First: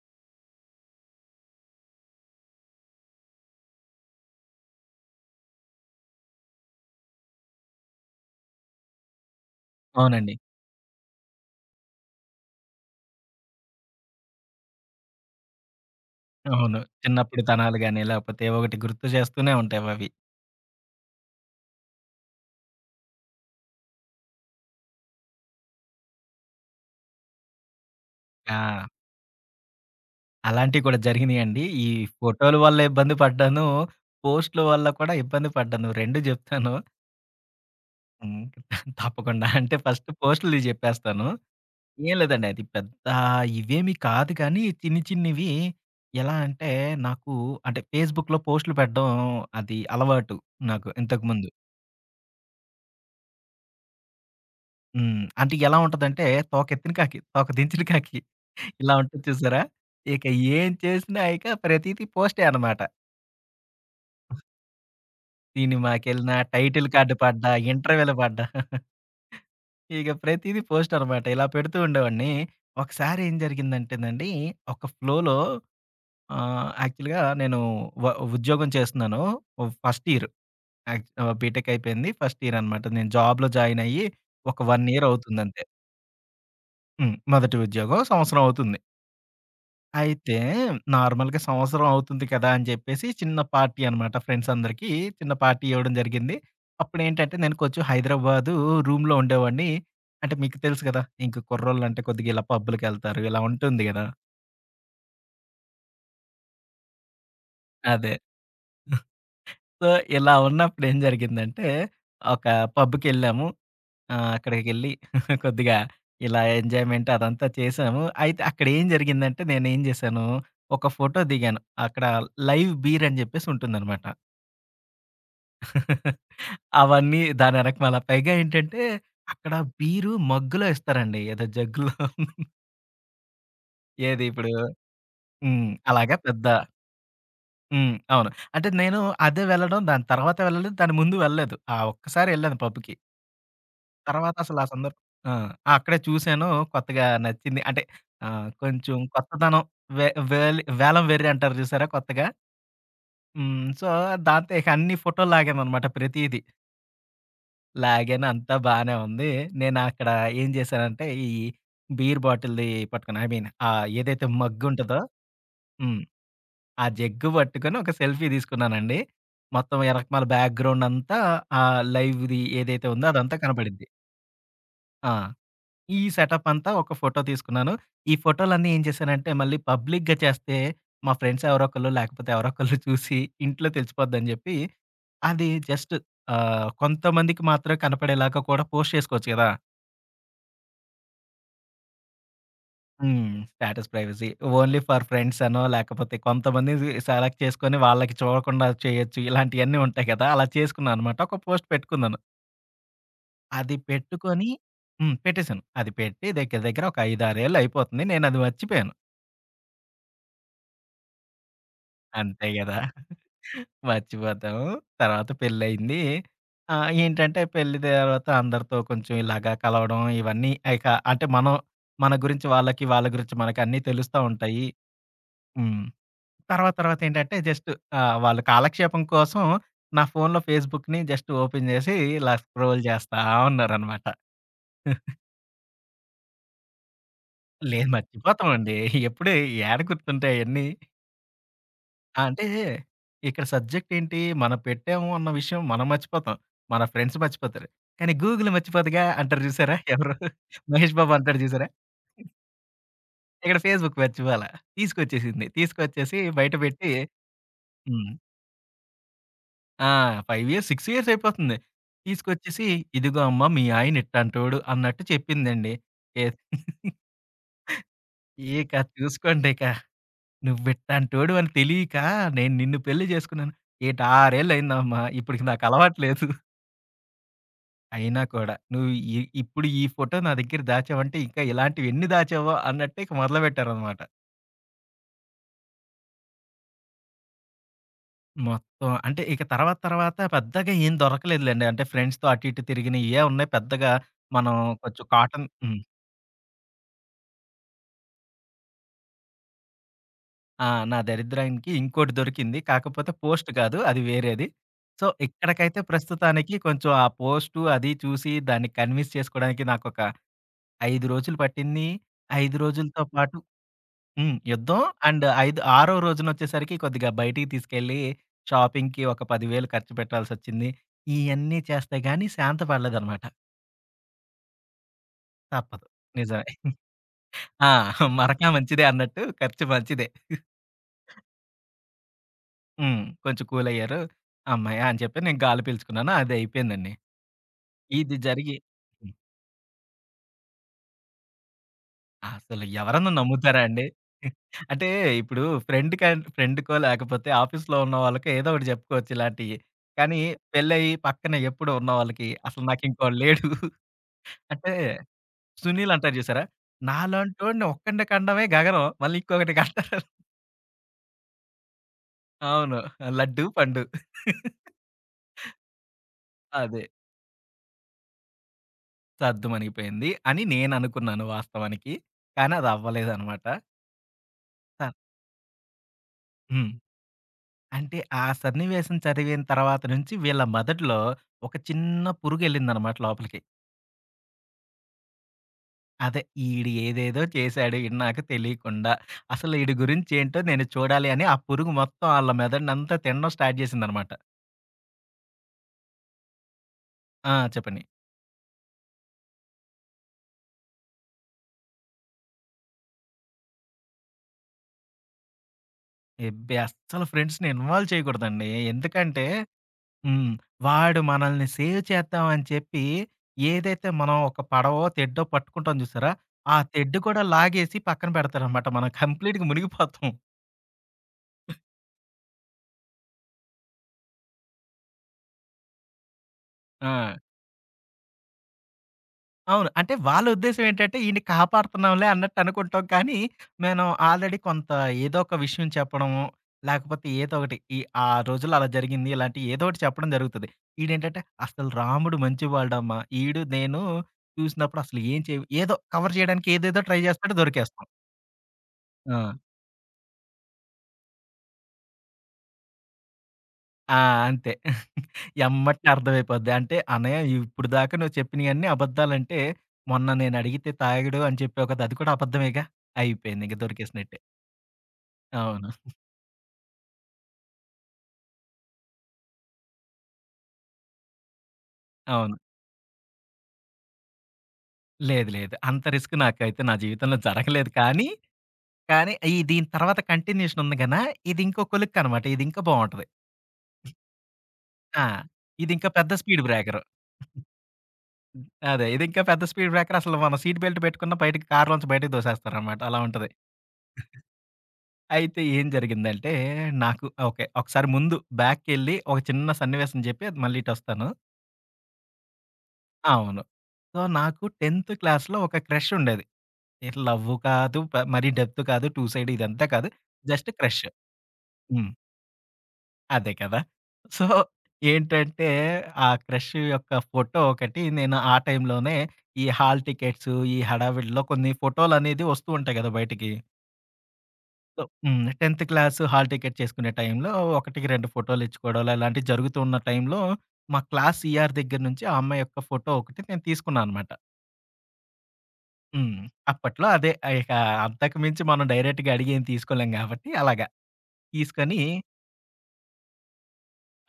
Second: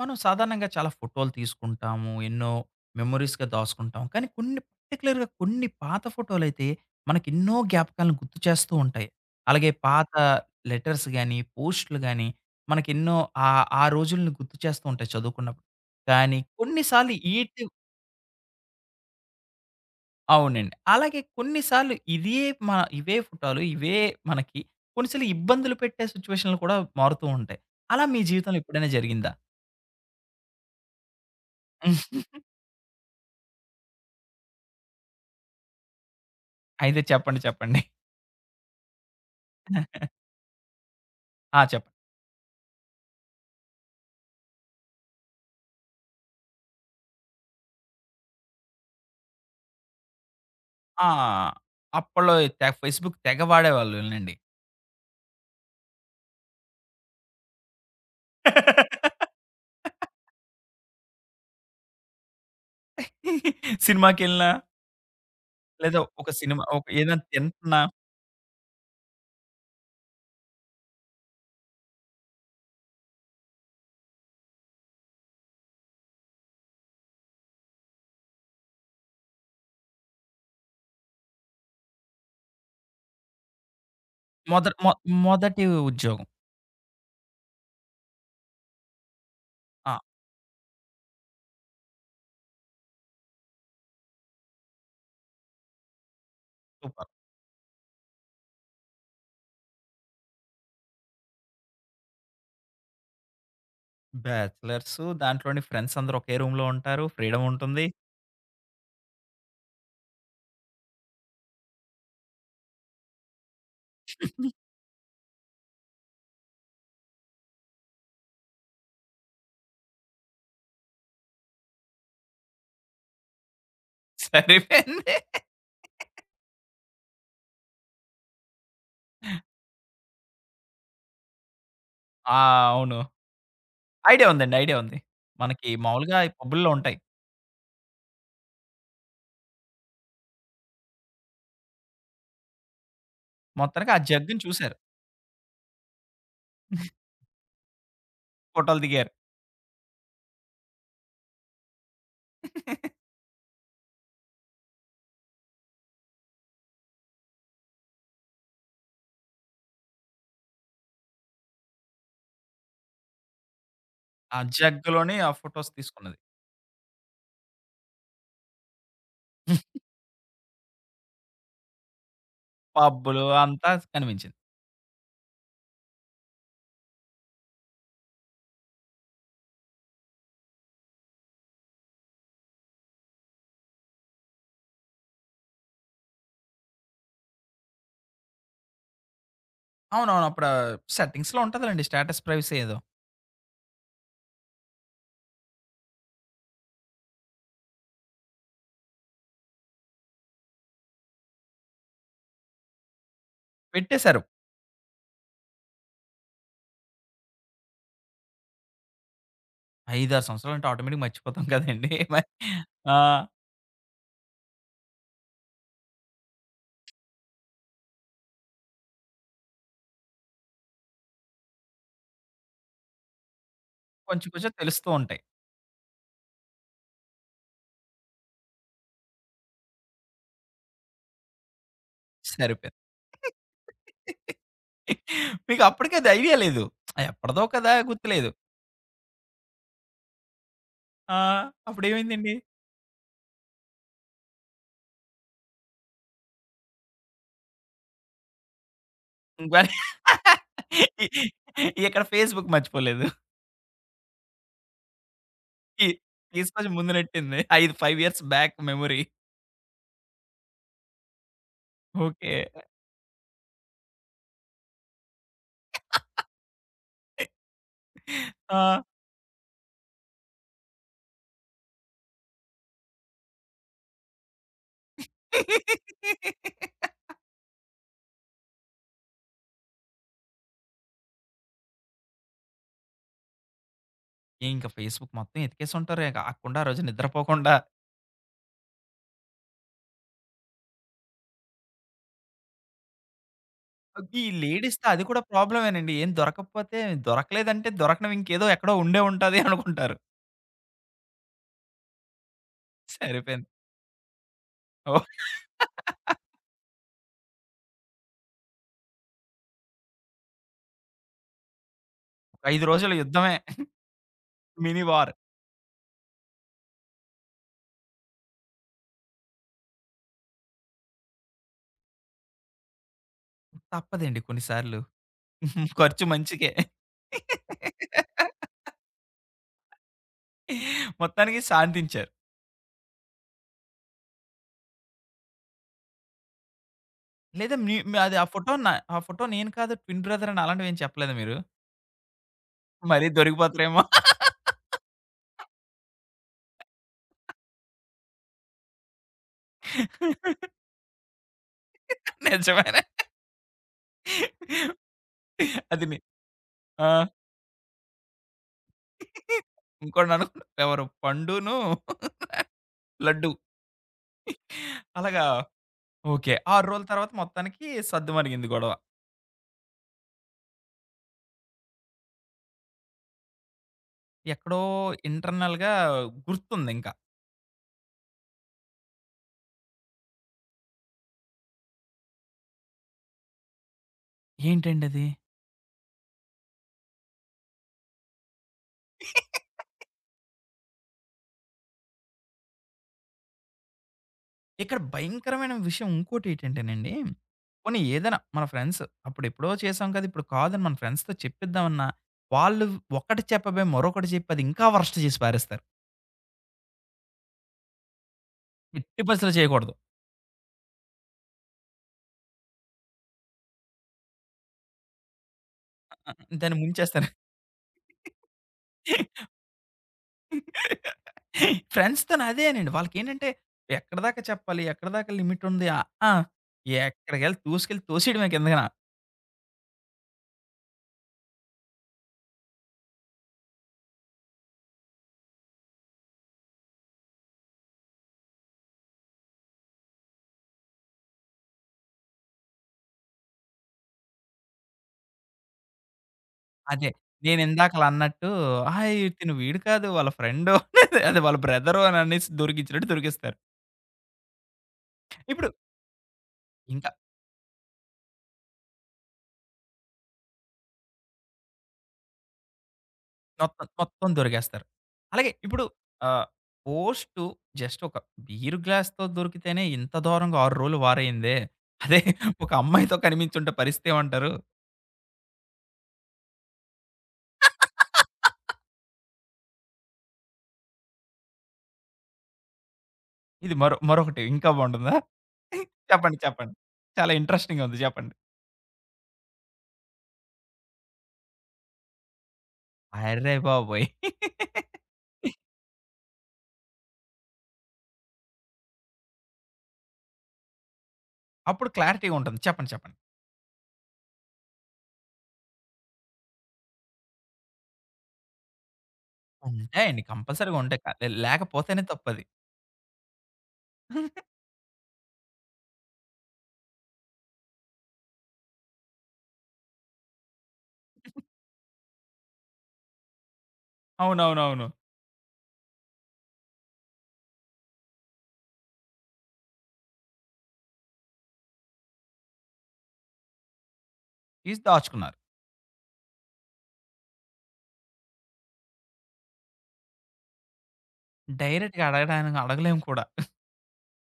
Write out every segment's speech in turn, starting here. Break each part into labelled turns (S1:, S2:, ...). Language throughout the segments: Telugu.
S1: మనం సాధారణంగా చాలా ఫోటోలు తీసుకుంటాము. ఎన్నో మెమోరీస్‌గా దాసుకుంటాం. కానీ కొన్ని పర్టిక్యులర్‌గా కొన్ని పాత ఫోటోలైతే మనకి ఎన్నో జ్ఞాపకాలను గుర్తు చేస్తూ ఉంటాయి. అలాగే పాత
S2: అవునండి.
S1: లెటర్స్ గాని, పోస్ట్‌లు గాని మనకెన్నో ఆ రోజుల్ని గుర్తు చేస్తూ ఉంటాయి చదువుకున్నప్పుడు. కానీ
S2: అవును.
S1: కొన్ని సార్లు
S2: చిన్నప్పుడు తనాలు గాని, లేకపోతే ఒకటి గుర్తు చేస్తూనే ఉంటావవి.
S1: అవునండి. అలాగే కొన్ని సార్లు ఇదే మ ఇవే ఫోటోలు ఇవే మనకి కొన్నిసార్లు ఇబ్బందులు పెట్టే సిట్యుయేషన్‌లు కూడా మారుతూ ఉంటాయి. అలా మీ జీవితంలో
S2: ఆ!
S1: ఎప్పుడైనా జరిగిందా?
S2: అలాంటివి కూడా జరిగినియండి. ఫోటోల వల్ల ఇబ్బంది పడ్డాను. పోస్ట్‌ల వల్ల కూడా ఇబ్బంది పడ్డాను. 2 జెప్తాను.
S1: అయితే చెప్పండి చెప్పండి.
S2: హ్మ్. తప్పకుండా. అంటే ఫస్ట్ పోస్ట్‌లుది జెప్పేస్తాను.
S1: ఆ! చెప్పండి.
S2: ఏం లేదండి అది పెద్ద ఇవేమి కాదు కానీ, చిన్ని చిన్నివి ఎలా అంటే నాకు అంటే ఫేస్‌బుక్‌లో పోస్ట్‌లు పెట్టడం అది అలవాటు నాకు
S1: ఆ!
S2: ఇంతకుముందు.
S1: అప్పట్లో తెగ ఫేస్‌బుక్ తెగ వాడేవాళ్ళునండి.
S2: హ్మ్. అంటే ఎలా ఉంటదంటే తోకెత్తిన కాకి, తోక దించిన కాకి ఇలా ఉంటది చూసారా? ఇక ఏం చేసినా ఇక ప్రతీది పోస్టే అనమాట.
S1: సినిమాకెళ్ళినా, లేదా ఒక
S2: సినిమాకెళ్ళినా,
S1: సినిమా ఒక
S2: టైటిల్ కార్డ్
S1: ఏదైనా
S2: పడ్డా,
S1: తింటున్నా,
S2: ఇంటర్వ్యూలు పడ్డా ఇక ప్రతీది పోస్ట్ అనమాట. ఇలా పెడుతూ ఉండేవాడిని. ఒకసారి ఏం జరిగిందంటేనండి ఒక ఫ్లోలో యాక్చువల్‌గా నేను వ ఉద్యోగం చేస్తున్నాను. ఫస్ట్ ఇయర్ బీటెక్ అయిపోయింది. ఫస్ట్ ఇయర్ అనమాట. నేను జాబ్‌లో జాయిన్ అయ్యి ఒక
S1: మొదటి మొ
S2: 1 ఇయర్ అవుతుందంతే.
S1: మొదటి ఉద్యోగం.
S2: హ్మ్. మొదటి ఉద్యోగం సంవత్సరం అవుతుంది.
S1: ఆ!
S2: అయితే నార్మల్‌గా సంవత్సరం అవుతుంది కదా! అని చెప్పేసి చిన్న పార్టీ అనమాట. ఫ్రెండ్స్ అందరికీ చిన్న పార్టీ ఇవ్వడం జరిగింది.
S1: సూపర్.
S2: అప్పుడేంటంటే నేను కొంచెం హైదరాబాదు రూమ్‌లో ఉండేవాడిని. అంటే మీకు తెలుసు కదా! ఇంక కుర్రోళ్ళంటే కొద్దిగా ఇలా పబ్బులకెళ్తారు. ఇలా ఉంటుంది కదా!
S1: బ్యాచలర్సు దాంట్లోని ఫ్రెండ్స్ అందరూ ఒకే రూమ్‌లో ఉంటారు. ఫ్రీడమ్ ఉంటుంది.
S2: అదే. సో, ఇలా ఉన్నప్పుడు ఏం జరిగిందంటే ఒక పబ్‌కెళ్ళాము. అక్కడికెళ్ళి కొద్దిగా ఇలా ఎంజాయ్‌మెంట్ అదంతా చేశాము. అయితే అక్కడ ఏం జరిగిందంటే నేనేం చేశాను, ఒక ఫోటో దిగాను. అక్కడ లైవ్ బీర్ అని చెప్పేసి ఉంటుందనమాట.
S1: సరిపోయింది.
S2: అవన్నీ దాని ఎనకమాల. పైగా ఏంటంటే, అక్కడ బీరు మగ్గులో ఇస్తారండి. ఏదో జగ్గులో
S1: ఆ! అవును.
S2: ఏది
S1: ఐడియా
S2: ఇప్పుడు
S1: ఉందండి. ఐడియా ఉంది. మనకి
S2: హ్మ్. అలాగా
S1: మామూలుగా ఈ
S2: పెద్ద
S1: పబ్బుల్లో ఉంటాయి.
S2: హ్మ్. అవును. అంటే నేను అదే వెళ్ళడం, దాని తర్వాత వెళ్ళలేదు. దాని ముందు వెళ్ళలేదు. ఆ ఒక్కసారి ఎళ్ళాను పబ్‌కి.
S1: మొత్తానికి ఆ
S2: తర్వాత
S1: జగ్గుని
S2: అసలు ఆ
S1: చూసారు.
S2: సందర్భం ఆ! అక్కడే చూసాను. కొత్తగా నచ్చింది. అంటే
S1: ఫోటోలు
S2: కొంచెం
S1: దిగారు.
S2: కొత్తదనం వే వేలి వేలం వెర్రి అంటారు చూసారా కొత్తగా? హ్మ్. సో, దాంతో ఇక అన్ని ఫోటోలు లాగామనమాట ప్రతీది. లాగాను అంతా బానే ఉంది. నేనక్కడ ఏం జేశానంటే, ఈ బీర్ బాటిల్‌ది పట్టుకుని ఐ మీన్ ఏదైతే
S1: ఆ
S2: మగ్గుంటదో
S1: జగ్గులోని ఆ ఫోటోస్
S2: హ్మ్.
S1: తీసుకున్నది.
S2: ఆ జగ్గు పట్టుకొని ఒక సెల్ఫీ తీసుకున్నానండి. మొత్తం ఎనకమాల బ్యాక్‌గ్రౌండ్ అంతా ఆ లైవ్‌ది ఏదైతే ఉందో
S1: పబ్బులు
S2: అదంతా
S1: అంతా
S2: కనపడిద్ది.
S1: కనిపించింది.
S2: ఆ! ఈ సెటప్ అంతా ఒక ఫోటో తీసుకున్నాను. ఈ ఫోటోలన్నీ ఏం చేశానంటే, మళ్ళీ పబ్లిక్‌గా చేస్తే మా ఫ్రెండ్స్ ఎవరో ఒకళ్ళు లేకపోతే ఎవరో ఒకళ్ళు చూసి ఇంట్లో తెలిసిపోద్దని జెప్పి, అది జస్ట్ కొంతమందికి మాత్రమే కనపడేలాగా కూడా పోస్ట్ చేసుకోవచ్చు గదా!
S1: అవునవును. అప్పుడా సెట్టింగ్స్‌లో ఉంటదిలెండి స్టేటస్ ప్రైవసీ ఏదో.
S2: హ్మ్. Status privacy. Only for friends అనో, లేకపోతే కొంతమందిని సెలెక్ట్ చేసుకొని వాళ్ళకి చూడకుండా చేయొచ్చు. ఇలాంటియన్నీ ఉంటాయి కదా! అలా చేసుకున్నాననమాట. ఒక పోస్ట్ పెట్టుకున్నాను. అది
S1: పెట్టేశారు.
S2: పెట్టుకొని హ్మ్. పెట్టేసాను. అది పెట్టి దగ్గర దగ్గర ఒక 5, 6 ఏళ్ళు అయిపోతుంది. నేనది మర్చిపోయాను.
S1: 5, 6 సంవత్సరాలంటే ఆటోమేటిక్‌గా మర్చిపోతాం కదండీ! మరి
S2: అంతే గదా!
S1: ఆ!
S2: మర్చిపోతాం. తర్వాత పెళ్లయింది. ఏంటంటే పెళ్లి తర్వాత అందరితో కొంచెం ఇలాగా కలవడం ఇవన్నీ ఇక అంటే మనం మన గురించి వాళ్ళకి, వాళ్ళ గురించి మనకి అన్నీ తెలుస్తా
S1: కొంచెం కొంచెం
S2: ఉంటాయి.
S1: తెలుస్తూ ఉంటాయి.
S2: హ్మ్. తర్వాత తర్వాత ఏంటంటే జస్ట్ వాళ్ళు కాలక్షేపం కోసం నా ఫోన్‌లో ఫేస్‌బుక్‌ని జస్ట్ ఓపెన్ చేసి ఇలా
S1: సరిపోయింది.
S2: స్క్రోల్ చేస్తా ఉన్నారనమాట.
S1: మీకు అప్పటికి అది ఐడియా లేదు. ఆ, ఎప్పటిదో కదా!
S2: లేదు
S1: గుర్తులేదు.
S2: మర్చిపోతామండి. ఎప్పుడు ఏడ గుర్తుంటాయి అయన్నీ.
S1: ఆ!
S2: ఆ!
S1: అప్పుడేమైందండి?
S2: అంటే ఇక్కడ సబ్జెక్ట్ ఏంటి? మనం పెట్టాము అన్న విషయం మనం మర్చిపోతాం. మన ఫ్రెండ్స్ మర్చిపోతారు. కానీ గూగుల్ మర్చిపోదుగా అంటారు
S1: మరి
S2: చూసారా? ఎవరు? మహేష్ బాబు అంటాడు చూసారా?
S1: ఇక్కడ ఫేస్‌బుక్ మర్చిపోలేదు.
S2: ఇక్కడ ఫేస్‌బుక్ మర్చిపోలా. తీసుకొచ్చేసింది.
S1: ఈ
S2: తీసుకొచ్చేసి బయట
S1: తీసుకొచ్చి
S2: పెట్టి
S1: ముందు నెట్టింది. 5
S2: హ్మ్.
S1: Years back memory.
S2: ఆ! 5 ఇయర్స్, 6 ఇయర్స్ అయిపోతుంది.
S1: ఓకే.
S2: తీసుకొచ్చేసి "ఇదిగో అమ్మ మీ ఆయన ఇట్టాంటోడు" అన్నట్టు చెప్పిందండి. ఏ ఇక
S1: ఆ!
S2: చూసుకోండిక "నువ్విట్టాంటోడు అని తెలియక నేను నిన్ను పెళ్లి చేసుకున్నాను." "ఏటి 6 ఏళ్లయిందమ్మా ఇప్పటికి నాకు అలవాటు లేదు. అయినా కూడా నువ్వు ఇప్పుడు ఈ ఫోటో నా దగ్గర దాచావంటే ఇంకా ఇలాంటివి ఎన్ని దాచావో" అన్నట్టు ఇక మొదలుపెట్టారనమాట.
S1: ఇంక ఫేస్‌బుక్ మొత్తం ఎతికేసుంటారు. ఇక అక్కకుండా ఆ రోజు నిద్రపోకుండా.
S2: మొత్తం అంటే ఇక తర్వాత తర్వాత పెద్దగా ఏం దొరకలేదులెండి. అంటే ఫ్రెండ్స్‌తో అటు ఇటు తిరిగినయే ఉన్నాయి పెద్దగా
S1: ఈ
S2: మనం
S1: లేడీస్‌తో అది
S2: కొంచెం
S1: కూడా
S2: కాటన్ హ్మ్.
S1: ప్రాబ్లమేనండి. ఏం దొరకకపోతే దొరకలేదంటే దొరకనివి ఇంకేదో ఎక్కడో ఉండే ఉంటది అనుకుంటారు.
S2: ఆ! నా దరిద్రానికి ఇంకోటి దొరికింది. కాకపోతే
S1: సరిపోయింది.
S2: పోస్ట్ కాదు. అది వేరేది. So,
S1: oh!
S2: ఇక్కడికైతే ప్రస్తుతానికి కొంచెం ఆ పోస్టు అది చూసి దాన్ని కన్విన్స్ చేసుకోవడానికి నాకొక 5 రోజులు పట్టింది.
S1: ఒక
S2: 5
S1: 5 రోజుల
S2: రోజులతో పాటు
S1: యుద్ధమే.
S2: హ్మ్. యుద్ధం
S1: మినీ వార్.
S2: అండ్ ఐదు ఆరో రోజునొచ్చేసరికి కొద్దిగా బయటికి తీసుకెళ్ళి షాపింగ్‌కి ఒక 10,000 ఖర్చు పెట్టాల్సొచ్చింది. ఇయన్నీ చేస్తే గాని శాంత పడలేదనమాట.
S1: తప్పదండి కొన్ని సార్లు.
S2: తప్పదు.
S1: ఖర్చు మంచికే.
S2: నిజమే. ఆ! మరక మంచిదే అన్నట్టు ఖర్చు మంచిదే.
S1: మొత్తానికి శాంతించారు.
S2: హ్మ్. కొంచెం కూలయ్యారు. అమ్మాయా అని చెప్పి నేను గాలి పీల్చుకున్నాను. అది అయిపోయిందండి.
S1: లేదా మీ మీ
S2: ఇది
S1: అది
S2: జరిగి
S1: ఆ
S2: హ్మ్.
S1: ఫోటో నేను కాదు ట్విన్ బ్రదర్ అని అలాంటివేం చెప్పలేదా మీరు?
S2: అసలు
S1: మరీ
S2: ఎవరన్నా నమ్ముతారా
S1: దొరికిపోతారేమో.
S2: అండి? అంటే ఇప్పుడు ఫ్రెండ్‌కో లేకపోతే ఆఫీస్‌లో ఉన్న వాళ్ళకో ఏదో ఒకటి చెప్పుకోవచ్చు ఇలాంటియి. కానీ పెళ్లయ్యి పక్కన ఎప్పుడు ఉన్న వాళ్ళకి అసలు
S1: నిజమేనండి.
S2: నాకింకోడు లేడు. అంటే
S1: అది
S2: సునీల్
S1: నే
S2: అంటారు చూసారా?
S1: ఆ!
S2: నాలాంటోడిని ఒక్కడిని కనడమే గగనం. మళ్ళీ ఇంకొకడిని కంటారు.
S1: ఇంకోడిననుకున్నా. ఎవరు పండును,
S2: అవును.
S1: లడ్డు.
S2: లడ్డు, పండు.
S1: అలాగా ఓకే. 6
S2: అదే.
S1: రోజుల తర్వాత మొత్తానికి సద్దుమణిగింది గొడవ.
S2: సద్దుమణిగిపోయింది అని నేననుకున్నాను వాస్తవానికి. కానీ అది అవ్వలేదనమాట.
S1: ఎక్కడో
S2: త
S1: ఇంటర్నల్‌గా
S2: హ్మ్.
S1: గుర్తుందింక.
S2: అంటే ఆ సన్నివేశం చదివిన తర్వాత నుంచి వీళ్ళ మెదడులో ఒక చిన్న పురుగెళ్ళిందనమాట లోపలికి.
S1: ఏంటండది?
S2: అదే ఈడు ఏదేదో చేశాడు ఈడు నాకు తెలియకుండా. అసలు ఈడి గురించేంటో నేను చూడాలి అని ఆ పురుగు మొత్తం ఆళ్ళ మెదడునంతా తినడం స్టార్ట్ చేసిందనమాట.
S1: ఇక్కడ భయంకరమైన విషయం ఇంకోటేటంటేనండి,
S2: ఆ!
S1: పోనీ
S2: చెప్పండి.
S1: ఏదైనా మన ఫ్రెండ్స్ అప్పుడెప్పుడో చేసాం కదా! ఇప్పుడు కాదని మన ఫ్రెండ్స్‌తో చెప్పిద్దామన్నా, వాళ్ళు ఒకటి చెప్పబోయి మరొకటి చెప్పి అది ఇంకా వరస్ట్ చేసి పారేస్తారు.
S2: ఎబ్బే! అస్సలు ఫ్రెండ్స్‌ని ఇన్వాల్వ్ చేయకూడదండి.
S1: ఎట్టి
S2: ఎందుకంటే
S1: పరిస్థితిలో చేయకూడదు.
S2: హ్మ్. వాడు మనల్ని సేవ్ చేద్దాం అని చెప్పి, ఏదైతే మనం ఒక పడవో, తెడ్డో పట్టుకుంటాం చూసారా?
S1: ఆ!
S2: ఆ
S1: దాన్ని
S2: తెడ్డు
S1: ముంచేస్తారు.
S2: కూడా లాగేసి పక్కన పెడతారనమాట. మనం కంప్లీట్‌గా మునిగిపోతాం.
S1: ఫ్రెండ్స్‌తోని అదేనండి. వాళ్ళకేంటంటే ఎక్కడిదాకా చెప్పాలి? ఎక్కడిదాకా లిమిట్ ఉంది? ఆ!
S2: ఆ!
S1: ఎక్కడికెళ్ళి తోసుకెళ్ళి తోసేయడమే కిందకన.
S2: అవును. అంటే వాళ్ళ ఉద్దేశ్యం ఏంటంటే, ఈడిని కాపాడుతున్నాంలే అన్నట్టు అనుకుంటాం. కానీ, మనం ఆల్రెడీ కొంత ఏదో ఒక విషయం చెప్పడము, లేకపోతే ఏదో ఒకటి ఆ రోజుల్లో అలా జరిగింది. ఇలాంటివి ఏదో ఒకటి చెప్పడం జరుగుతది. ఈడేంటంటే, అసలు రాముడు మంచివాడమ్మా. ఈడు నేను చూసినప్పుడు అసలు ఏం చేయవు ఏదో కవర్ చేయడానికి ఏదేదో
S1: అదే.
S2: ట్రై చేస్తాడు. దొరికేస్తాం.
S1: నేనిందాకలా అన్నట్టు "హాయ్!
S2: ఆ!
S1: తిను వీడు కాదు వాళ్ళ ఫ్రెండు" అదే వాళ్ళ బ్రదరు అని అనేసి దొరికించినట్టు దొరికిస్తారు.
S2: ఆ! అంతే.
S1: ఇప్పుడు
S2: ఎమ్మటనే అర్థమైపోద్ది. అంటే,
S1: ఇంకా
S2: "అన్నయ్య ఇప్పటిదాకా నువ్వు చెప్పినయన్నీ అబద్దాలంటే, మొన్న నేనడిగితే తాగాడు అని చెప్పావు కదా! అది కూడా అబద్ధమేగా" అయిపోయింది. ఇంక
S1: మొత్తం
S2: దొరికేసినట్టే.
S1: దొరికేస్తారు. అలాగే ఇప్పుడు
S2: అవును.
S1: ఆహ్, పోస్టు జస్ట్ ఒక బీర్ గ్లాస్‌తో దొరికితేనే ఇంత దారుణంగా 6 రోజులు వారయిందే. అదే
S2: అవును.
S1: ఒక అమ్మాయితో కనిపించుంటే పరిస్థితి ఏమంటారు?
S2: లేదు. లేదు. అంత రిస్క్ నాకైతే నా జీవితంలో జరగలేదు. కానీ, దీని తర్వాత కంటిన్యూషన్ ఉంది గనా, ఇదింకో కొలిక్కనమాట. ఇదింకా బావుంటది.
S1: ఇది మరో మరొకటి ఇంకా బాగుంటుందా?
S2: ఆ! ఇదింకా పెద్ద
S1: చెప్పండి.
S2: స్పీడ్
S1: చెప్పండి.
S2: బ్రేకరు.
S1: చాలా ఇంట్రెస్టింగ్‌గా ఉంది. చెప్పండి.
S2: అదే. ఇదింకా పెద్ద స్పీడ్ బ్రేకర్. అసలు మనం సీట్ బెల్ట్ పెట్టుకున్న బయటికి కారులోంచి బయటికి దోసేస్తారనమాట. అలా ఉంటది.
S1: అర్రె బాబోయ్!
S2: అయితే ఏం జరిగిందంటే, నాకు ఓకే. ఒకసారి ముందు బ్యాక్‌కెళ్ళి ఒక చిన్న సన్నివేశం చెప్పి అది మళ్ళీ ఇటొస్తాను.
S1: అప్పుడు క్లారిటీగా ఉంటుంది. చెప్పండి. చెప్పండి.
S2: అవును. సో, నాకు 10థ్ క్లాస్‌లో ఒక క్రష్ ఉండేది. ఇటు లవ్వు కాదు, మరీ డెప్త్ కాదు, టూ సైడ్ ఇదంతా కాదు.
S1: ఉంటాయండి.
S2: జస్ట్
S1: కంపల్సరీగా ఉంటాయి.
S2: క్రష్.
S1: లేకపోతేనే
S2: హ్మ్.
S1: తప్పది.
S2: అదే కదా! సో, ఏంటంటే, ఆ క్రష్ యొక్క ఫోటో ఒకటి నేను ఆ టైంలోనే ఈ హాల్ టికెట్స్, ఈ హడావిడిలో కొన్ని ఫోటోలనేది వస్తూ ఉంటాయి కదా బయటికి.
S1: అవునవునవును.
S2: సో, హ్మ్. 10థ్ క్లాస్ హాల్ టికెట్ చేసుకునే టైంలో ఒకటికి 2 ఫోటోలు ఇచ్చుకోవడాలు అలాంటివి జరుగుతూ ఉన్న టైంలో మా క్లాస్ ఈఆర్ దగ్గర నుంచి ఆ అమ్మాయి యొక్క ఫోటో ఒకటి నేను తీసుకున్నా అనమాట.
S1: తీసి దాచుకున్నారు.
S2: హ్మ్. అప్పట్లో అదే ఇక అంతకు మించి మనం డైరెక్ట్‌గా అడిగి ఏం తీసుకోలేం కాబట్టి అలాగా తీసుకొని
S1: డైరెక్ట్‌గా అడగడానికి అడగలేము కూడా.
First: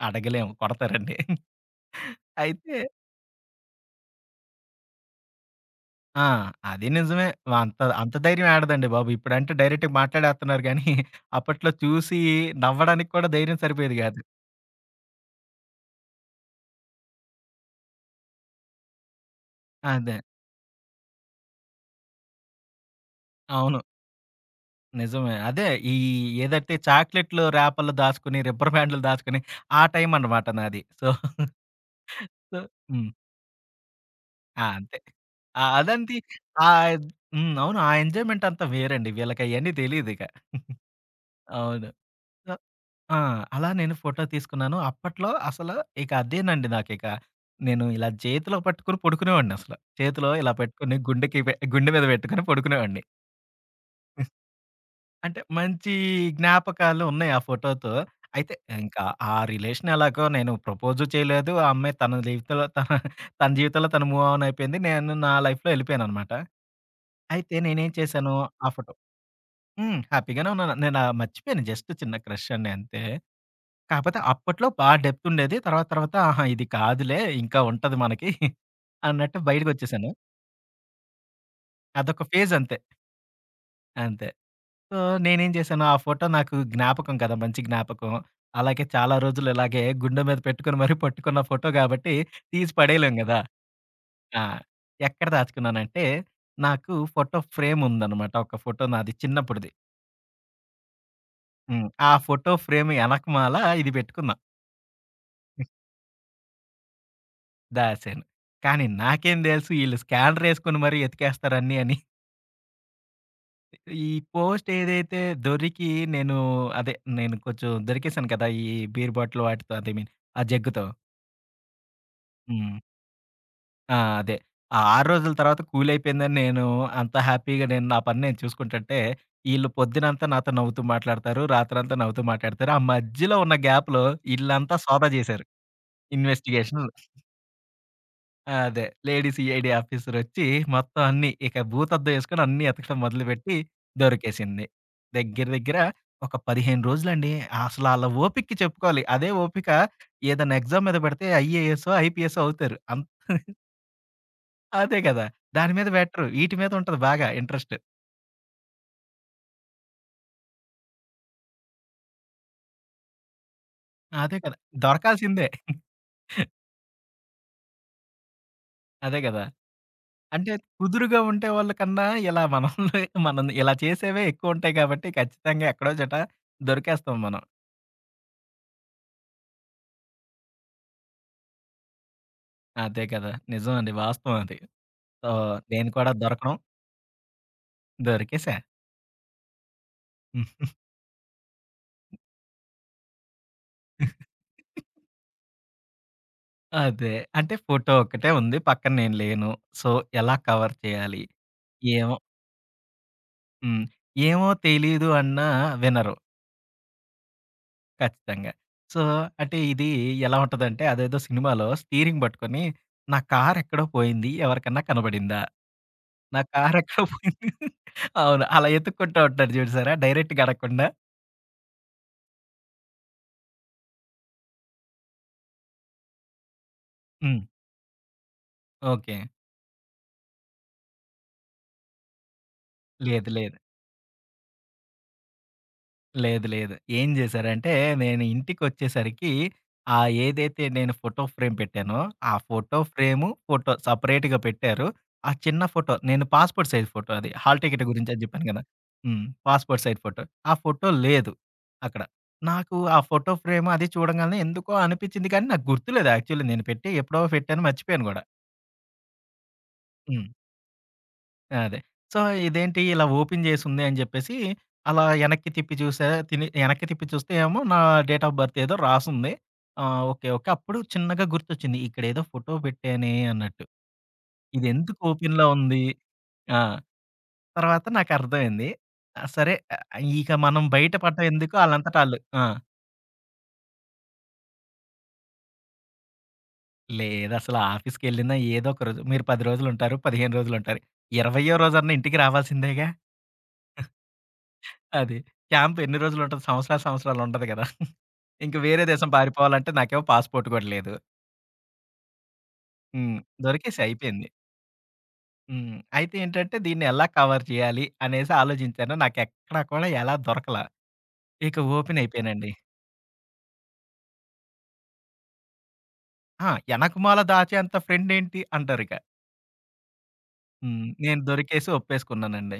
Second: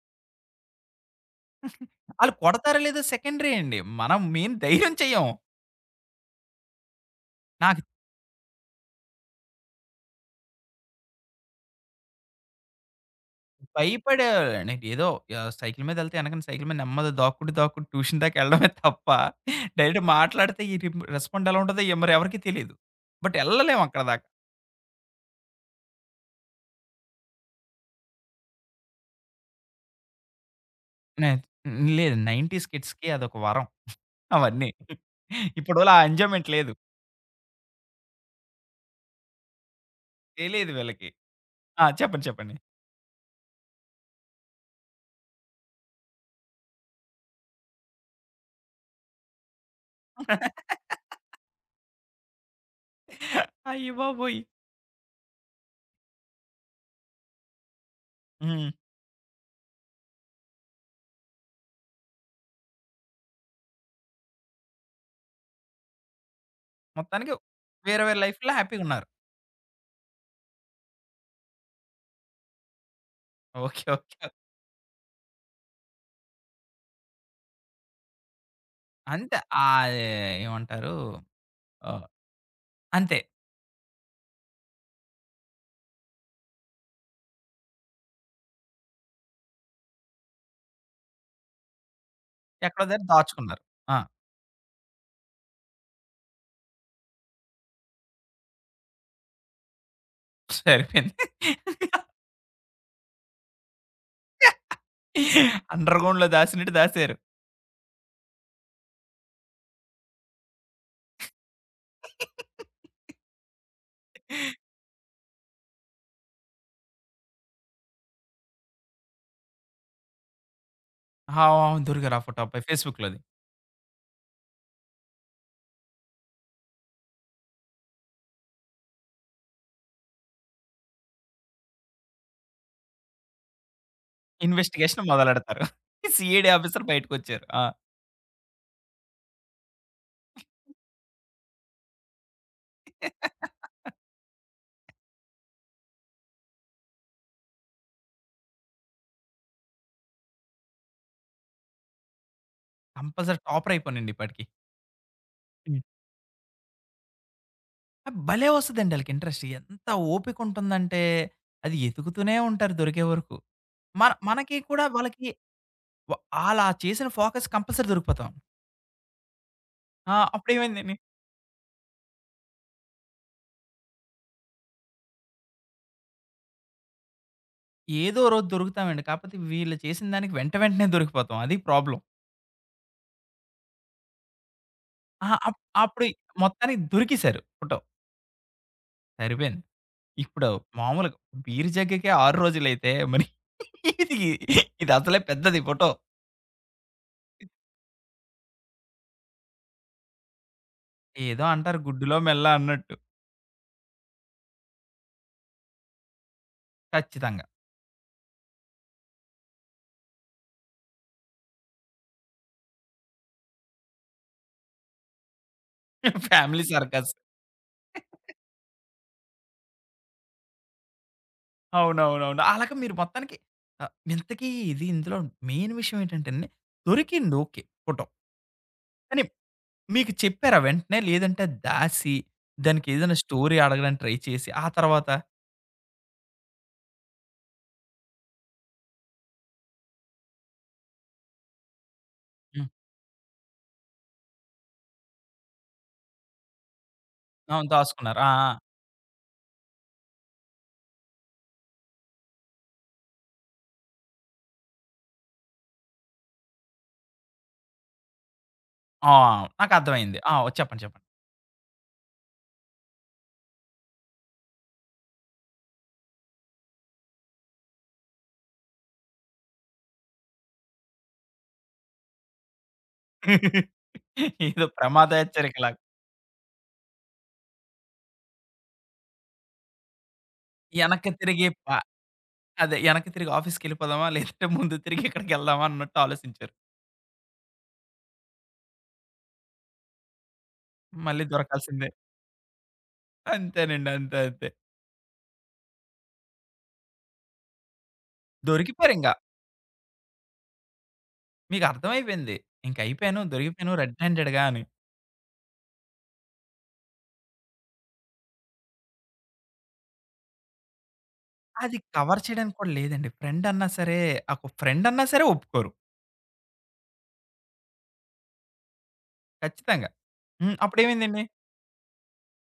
S2: అడగలేము కొడతారండి.
S1: ఆళ్ళు
S2: అయితే
S1: కొడతారో లేదో సెకండరీ అండి. మనం మెయిన్ ధైర్యం చెయ్యం.
S2: ఆ! అది నిజమే. అంత
S1: నాకు
S2: అంత ధైర్యం ఏడదండి బాబు. ఇప్పుడంటే డైరెక్ట్‌గా మాట్లాడేస్తున్నారు గానీ అప్పట్లో చూసి నవ్వడానికి కూడా ధైర్యం సరిపోయేది కాదు.
S1: భయపడేవాళ్ళండి. ఏదో సైకిల్ మీదెళ్తే ఎనకన సైకిల్ మీద నెమ్మదిగా దాక్కుంటూ, దాక్కుంటూ ట్యూషన్ దాకా ఎళ్ళడమే తప్ప డైరెక్ట్
S2: అదే.
S1: మాట్లాడితే ఈ రిమ్ రెస్పాండ్ ఎలా ఉంటదో మరి ఎవరికీ తెలీదు. బట్
S2: అవును.
S1: ఎళ్ళలేము అక్కడ దాకా.
S2: నిజమే. అదే ఈ ఏదైతే చాక్లెట్‌లు ర్యాపర్‌లో దాచుకొని, రబ్బర్ బ్యాండ్‌లో దాచుకొని ఆ టైం అన్నమాట నాది. సో,
S1: నే లేదు
S2: సో
S1: 90s కిడ్స్‌కి
S2: హ్మ్.
S1: అదొక వరం
S2: ఆ!
S1: అవన్నీ.
S2: అంతే. ఆ!
S1: ఇప్పుడోళ్ళు ఆ
S2: అదండి.
S1: ఎంజాయ్‌మెంట్ లేదు.
S2: ఆహ్, హ్మ్. అవును. ఆ ఎంజాయ్‌మెంట్ అంతా వేరండి. వీళ్ళకి అయన్నీ తెలీదిక.
S1: తెలీదు వీళ్ళకి. ఆ!
S2: అవును.
S1: చెప్పండి.
S2: సో
S1: చెప్పండి.
S2: ఆ! అలా నేను ఫోటో తీసుకున్నాను. అప్పట్లో అసలు ఇక అదేనండి నాకిక. నేను ఇలా చేతిలో పట్టుకొని పడుకునేవాడిని అసల. చేతిలో ఇలా పెట్టుకొని గుండె మీద పెట్టుకొని పడుకునేవాడిని.
S1: అయ్యబాబోయ్!
S2: అంటే మంచి జ్ఞాపకాలు ఉన్నాయి ఆ ఫోటోతో. అయితే
S1: హ్మ్.
S2: ఇంకా ఆ రిలేషన్ ఎలాగో నేను ప్రపోజు చేయలేదు. ఆ అమ్మాయి తన జీవితంలో తను మూవ్ ఆన్ అయిపోయింది. నేను నా లైఫ్‌లో వెళ్ళిపోయాననమాట.
S1: మొత్తానికి
S2: అయితే నేనేం
S1: వేరే వేరే
S2: చేశాను
S1: లైఫ్‌లో
S2: ఆ ఫోటో
S1: హ్యాపీగున్నారు.
S2: హ్మ్. హ్యాపీగానే ఉన్నాను. నేను మర్చిపోయాను జస్ట్ చిన్న క్రష్ అండి అంతే.
S1: ఓకే.
S2: కాకపోతే
S1: ఓకే.
S2: అప్పట్లో డెప్త్ ఉండేది. తర్వాత తర్వాత ఆహా! ఇది కాదులే ఇంకా ఉంటది మనకి అన్నట్టు
S1: అంతే. ఆహ్,
S2: బయటకొచ్చేసాను.
S1: ఏమంటారు? ఆహ్,
S2: అదొక ఫేజ్ అంతే.
S1: అంతే.
S2: అంతే. సో, నేనేం చేశాను, ఆ ఫోటో నాకు జ్ఞాపకం కదా! మంచి జ్ఞాపకం. అలాగే చాలా రోజులు ఇలాగే గుండె మీద పెట్టుకొని మరీ పట్టుకున్న ఫోటో గాబట్టి, తీసి
S1: ఎక్కడో దగ్గర
S2: పడేయలేం గదా!
S1: దాచుకున్నారు. ఆ!
S2: ఆ! ఎక్కడ దాచుకున్నానంటే, నాకు ఫోటో ఫ్రేమ్ ఉందనమాట. ఒక ఫోటో నాది చిన్నప్పుడుది.
S1: సరిపోయింది.
S2: హ్మ్. ఆ ఫోటో ఫ్రేమ్ ఎనకమాల ఇది పెట్టుకున్నా,
S1: అండర్ గ్రౌండ్‌లో దాసినట్టు దాసారు.
S2: దాసాను. కానీ నాకేం తెలుసు ఈళ్ళు స్కానరేసుకొని మరీ ఎతికేస్తారు అన్నీ అని. ఈ పోస్ట్ ఏదైతే దొరికి నేను అదే నేను కొంచెం దొరికేసాను కదా! ఈ బీర్ బాటిల్ వాటితో, అదే మీన్ ఆ జగ్గుతో.
S1: ఆ! అవును. దొరికారు ఆ ఫోటో అబ్బాయి
S2: హ్మ్.
S1: ఫేస్‌బుక్‌లోది.
S2: ఆ! అదే. ఆ 6 రోజుల తర్వాత కూలయిపోయిందని నేను అంత హ్యాపీగా నేను నా పని నేను చూసుకుంటుంటే, ఈళ్ళు పొద్దునంతా నాతో నవ్వుతూ మాట్లాడతారు. రాత్రంతా నవ్వుతూ మాట్లాడతారు. ఆ మధ్యలో ఉన్న గ్యాప్‌లో ఈళ్ళంతా
S1: ఇన్వెస్టిగేషన్
S2: సోదా చేశారు.
S1: మొదలెడతారు. సీఐడీ
S2: ఇన్వెస్టిగేషన్
S1: ఆఫీసర్ బయటికొచ్చారు. ఆ!
S2: ఆ! అదే. లేడీ సీఐడీ ఆఫీసరొచ్చి మొత్తం అన్నీ ఇక భూతద్దం ఏసుకొని అన్నీ ఎతకడం మొదలుపెట్టి దొరికేసింది. దగ్గర దగ్గర ఒక 15 రోజులండి. అసలు ఆళ్ళ ఓపికకి చెప్పుకోవాలి. అదే ఓపిక ఏదైనా ఎగ్జామ్ మీద పెడితే ఐఏఎసో, ఐపీఎసో అవుతారు. అంత
S1: కంపల్సరీ టాపర్ అయిపోయానండి ఈపాటికి.
S2: అదే కదా! దాని
S1: హ్మ్.
S2: మీద బెట్టరు. ఈటి మీద ఉంటది బాగా ఇంట్రెస్ట్.
S1: భలే వస్తదండి ఆళ్ళకి ఇంట్రెస్ట్. ఎంత ఓపిక ఉంటుందంటే అది ఎతుకుతూనే ఉంటారు దొరికే వరకు.
S2: అదే కదా!
S1: మనకి కూడా వాళ్ళకి
S2: దొరకాల్సిందే.
S1: వ ఆళ్ళా చేసిన ఫోకస్ కంపల్సరీ దొరికిపోతాం.
S2: అదే కదా!
S1: ఆ!
S2: అంటే
S1: అప్పుడేమైంది
S2: కుదురుగా ఉండేవాళ్ళ కన్నా ఇలా మనల్ని మనం ఇలా చేసేవే ఎక్కువుంటాయి కాబట్టి ఖచ్చితంగా ఎక్కడో చోట దొరికేస్తాం మనం.
S1: ఏదో రోజు దొరుకుతామండి. కాపోతే వీళ్ళు చేసిన దానికి వెంట వెంటనే దొరికిపోతాం. అది ప్రాబ్లమ్.
S2: అదే కదా! నిజం అండి. వాస్తవం అది. సో,
S1: అహా! అప్
S2: నేను
S1: అప్పుడు
S2: కూడా దొరకడం
S1: మొత్తానికి దొరికేసారు ఫోటో.
S2: దొరికేసా.
S1: సరిపోయింది. ఇప్పుడు
S2: హ్మ్.
S1: మామూలుగా బీరు జగ్గుకే 6 రోజులైతే మరి ఇది ఇది అసలే పెద్దది ఫోటో.
S2: అదే. అంటే ఫోటో ఒక్కటే ఉంది. పక్కన నేను లేను. సో, ఎలా కవర్ చేయాలి?
S1: ఏదో అంటారు
S2: ఏమో
S1: గుడ్డులో మెల్ల అన్నట్టు.
S2: హ్మ్. ఏమో తెలీదు అన్నా వినరు.
S1: ఖచ్చితంగా.
S2: ఖచ్చితంగా. సో, అంటే ఇది ఎలా ఉంటదంటే అదేదో సినిమాలో స్టీరింగ్ పట్టుకొని నా కారెక్కడో పోయింది ఎవరికన్నా కనబడిందా? నా
S1: ఫ్యామిలీ
S2: కారెక్కడో
S1: సర్కస్.
S2: పోయింది అవును. అలా ఎతుక్కుంటా ఉంటాడు చూడు సారా డైరెక్ట్‌గా అడగకుండా.
S1: అవునవునవును. అలాగే మీరు మొత్తానికి ఇంతకీ ఇది ఇందులో మెయిన్ విషయం ఏంటంటేనండి, దొరికింది
S2: హ్మ్.
S1: ఓకే. ఫోటో.
S2: ఓకే.
S1: కానీ మీకు చెప్పారా వెంటనే? లేదంటే దాసి దానికేదైనా
S2: లేదు లేదు.
S1: స్టోరీ అడగడానికి ట్రై చేసి, ఆ తర్వాత
S2: లేదు. లేదు. ఏం జేశారంటే, నేను ఇంటికొచ్చేసరికి ఆ ఏదైతే నేను ఫోటో ఫ్రేమ్ పెట్టానో, ఆ
S1: హ్మ్.
S2: ఫోటో ఫ్రేము, ఫోటో సెపరేట్‌గా పెట్టారు. ఆ చిన్న ఫోటో నేను పాస్‌పోర్ట్ సైజ్ ఫోటో అది. హాల్
S1: అవును.
S2: టికెట్ గురించి
S1: దాసుకున్నారు.
S2: అది
S1: ఆ!
S2: జెప్పాను గదా! హ్మ్. Passport size photo. ఆ ఫోటో లేదు అక్కడ. నాకు ఆ ఫోటో ఫ్రేమ్ అది చూడంగానే ఎందుకో అనిపిచ్చింది కానీ నాకు గుర్తులేదు యాక్చువల్లీ నేను పెట్టి ఎప్పుడో పెట్టాను మర్చిపోయాను గూడా.
S1: ఆ! ఆ! నాకర్థమైంది.
S2: హ్మ్.
S1: ఆ! ఓ, చెప్పండి. చెప్పండి.
S2: అదే. సో, ఇదేంటి ఇలా ఓపెన్ చేసుంది అని చెప్పేసి, అలా ఎనక్కి తిప్పి చూసా. ఎనక్కి తిప్పి చూస్తే ఏమో నా డేట్ ఆఫ్ బర్త్ ఏదో రాసుంది. ఆ! ఓకే. ఓకే. అప్పుడు చిన్నగా గుర్తొచ్చింది. ఇక్కడేదో ఫోటో పెట్టానే అన్నట్టు.
S1: ఏదో
S2: ఇదెందుకు
S1: ప్రమాద
S2: ఓపెన్‌లో
S1: హెచ్చరికలాగా.
S2: ఉంది? ఆ! తర్వాత నాకర్థమైంది. ఆ! సరే ఇక మనం బయట
S1: ఎనక్కి
S2: పడ్డం
S1: తిరిగి
S2: ఎందుకు
S1: ప
S2: ఆళ్ళంతట ఆళ్ళు. ఆ!
S1: అదే ఎనక్కి తిరిగి ఆఫీస్‌కెళ్ళిపోదామా? లేదంటే ముందు తిరిగి ఇక్కడికెళ్దామా అన్నట్టు ఆలోచించారు.
S2: లేదసలు ఆఫీస్‌కెళ్ళినా ఏదో ఒక రోజు మీరు 10 రోజులుంటారు, 15 రోజులుంటారు.
S1: మళ్ళీ
S2: 20య్యో
S1: దొరకాల్సిందే.
S2: రోజన్నా ఇంటికి రావాల్సిందేగా!
S1: అంతేనండి. అంతే. అంతే.
S2: అది. క్యాంప్ ఎన్ని రోజులుంటది? సంవత్సరాలు సంవత్సరాలు ఉండదు కదా! ఇంక వేరే దేశం
S1: దొరికిపోయారింక.
S2: పారిపోవాలంటే నాకేమో పాస్‌పోర్ట్ కూడా లేదు.
S1: మీకర్థమైపోయింది.
S2: హ్మ్.
S1: ఇంకయిపోయాను. దొరికిపోయాను
S2: దొరికేసాయి
S1: రెడ్
S2: అయిపోయింది.
S1: హ్యాండెడ్‌గా అని.
S2: హ్మ్. అయితే ఏంటంటే దీన్ని ఎలా కవర్ చేయాలి అనేసి ఆలోచించాను. నాకెక్కడ కూడా ఎలా దొరకల. ఇక
S1: అది
S2: ఓపెన్
S1: కవర్
S2: అయిపోయానండి.
S1: చేయడానికి కూడా లేదండి. ఫ్రెండ్ అన్నా సరే, ఒక ఫ్రెండ్ అన్నా సరే ఒప్పుకోరు.
S2: ఆ! "ఎనకమాల దాచేంత ఫ్రెండ్ ఏంటి" అంటారిక.
S1: ఖచ్చితంగా. హ్మ్.
S2: హ్మ్. నేను
S1: అప్పుడేమైందండి?
S2: దొరికేసి ఒప్పేసుకున్నానండి.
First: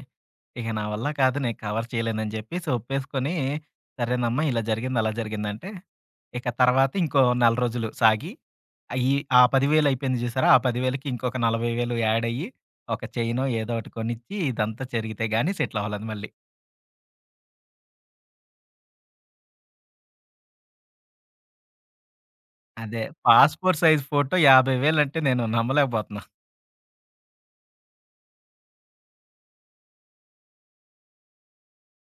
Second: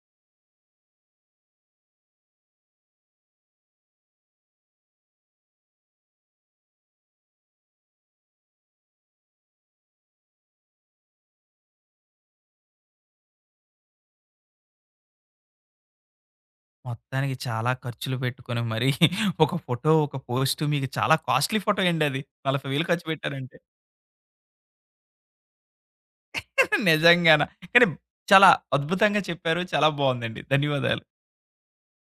S2: ఇక నా వల్ల కాదు నేను కవర్ చేయలేనని జెప్పేసి ఒప్పేసుకొని, సరేనమ్మా ఇలా జరిగింది, అలా జరిగిందంటే, ఇక తర్వాత ఇంకో నెల రోజులు సాగి, అయి ఆ 10,000 అయిపోయింది జూసారా? ఆ 10,000కి ఇంకొక 40,000 యాడ్ అయ్యి, ఒక చైనో ఏదో ఒకటి కొనిచ్చి ఇదంతా జరిగితే గాని సెటిల్ అవ్వలేదు మళ్ళీ.
S1: మొత్తానికి చాలా ఖర్చులు పెట్టుకొని మరి ఒక ఫోటో, ఒక పోస్ట్ మీకు చాలా కాస్ట్‌లీ ఫోటో అండి అది. 40,000
S2: అదే
S1: ఖర్చు పెట్టారంటే.
S2: పాస్‌పోర్ట్ సైజ్ ఫోటో 50,000 అంటే నేను నమ్మలేకపోతున్నాను.
S1: నిజంగాన. కానీ చాలా అద్భుతంగా చెప్పారు. చాలా బావుందండి. ధన్యవాదాలు.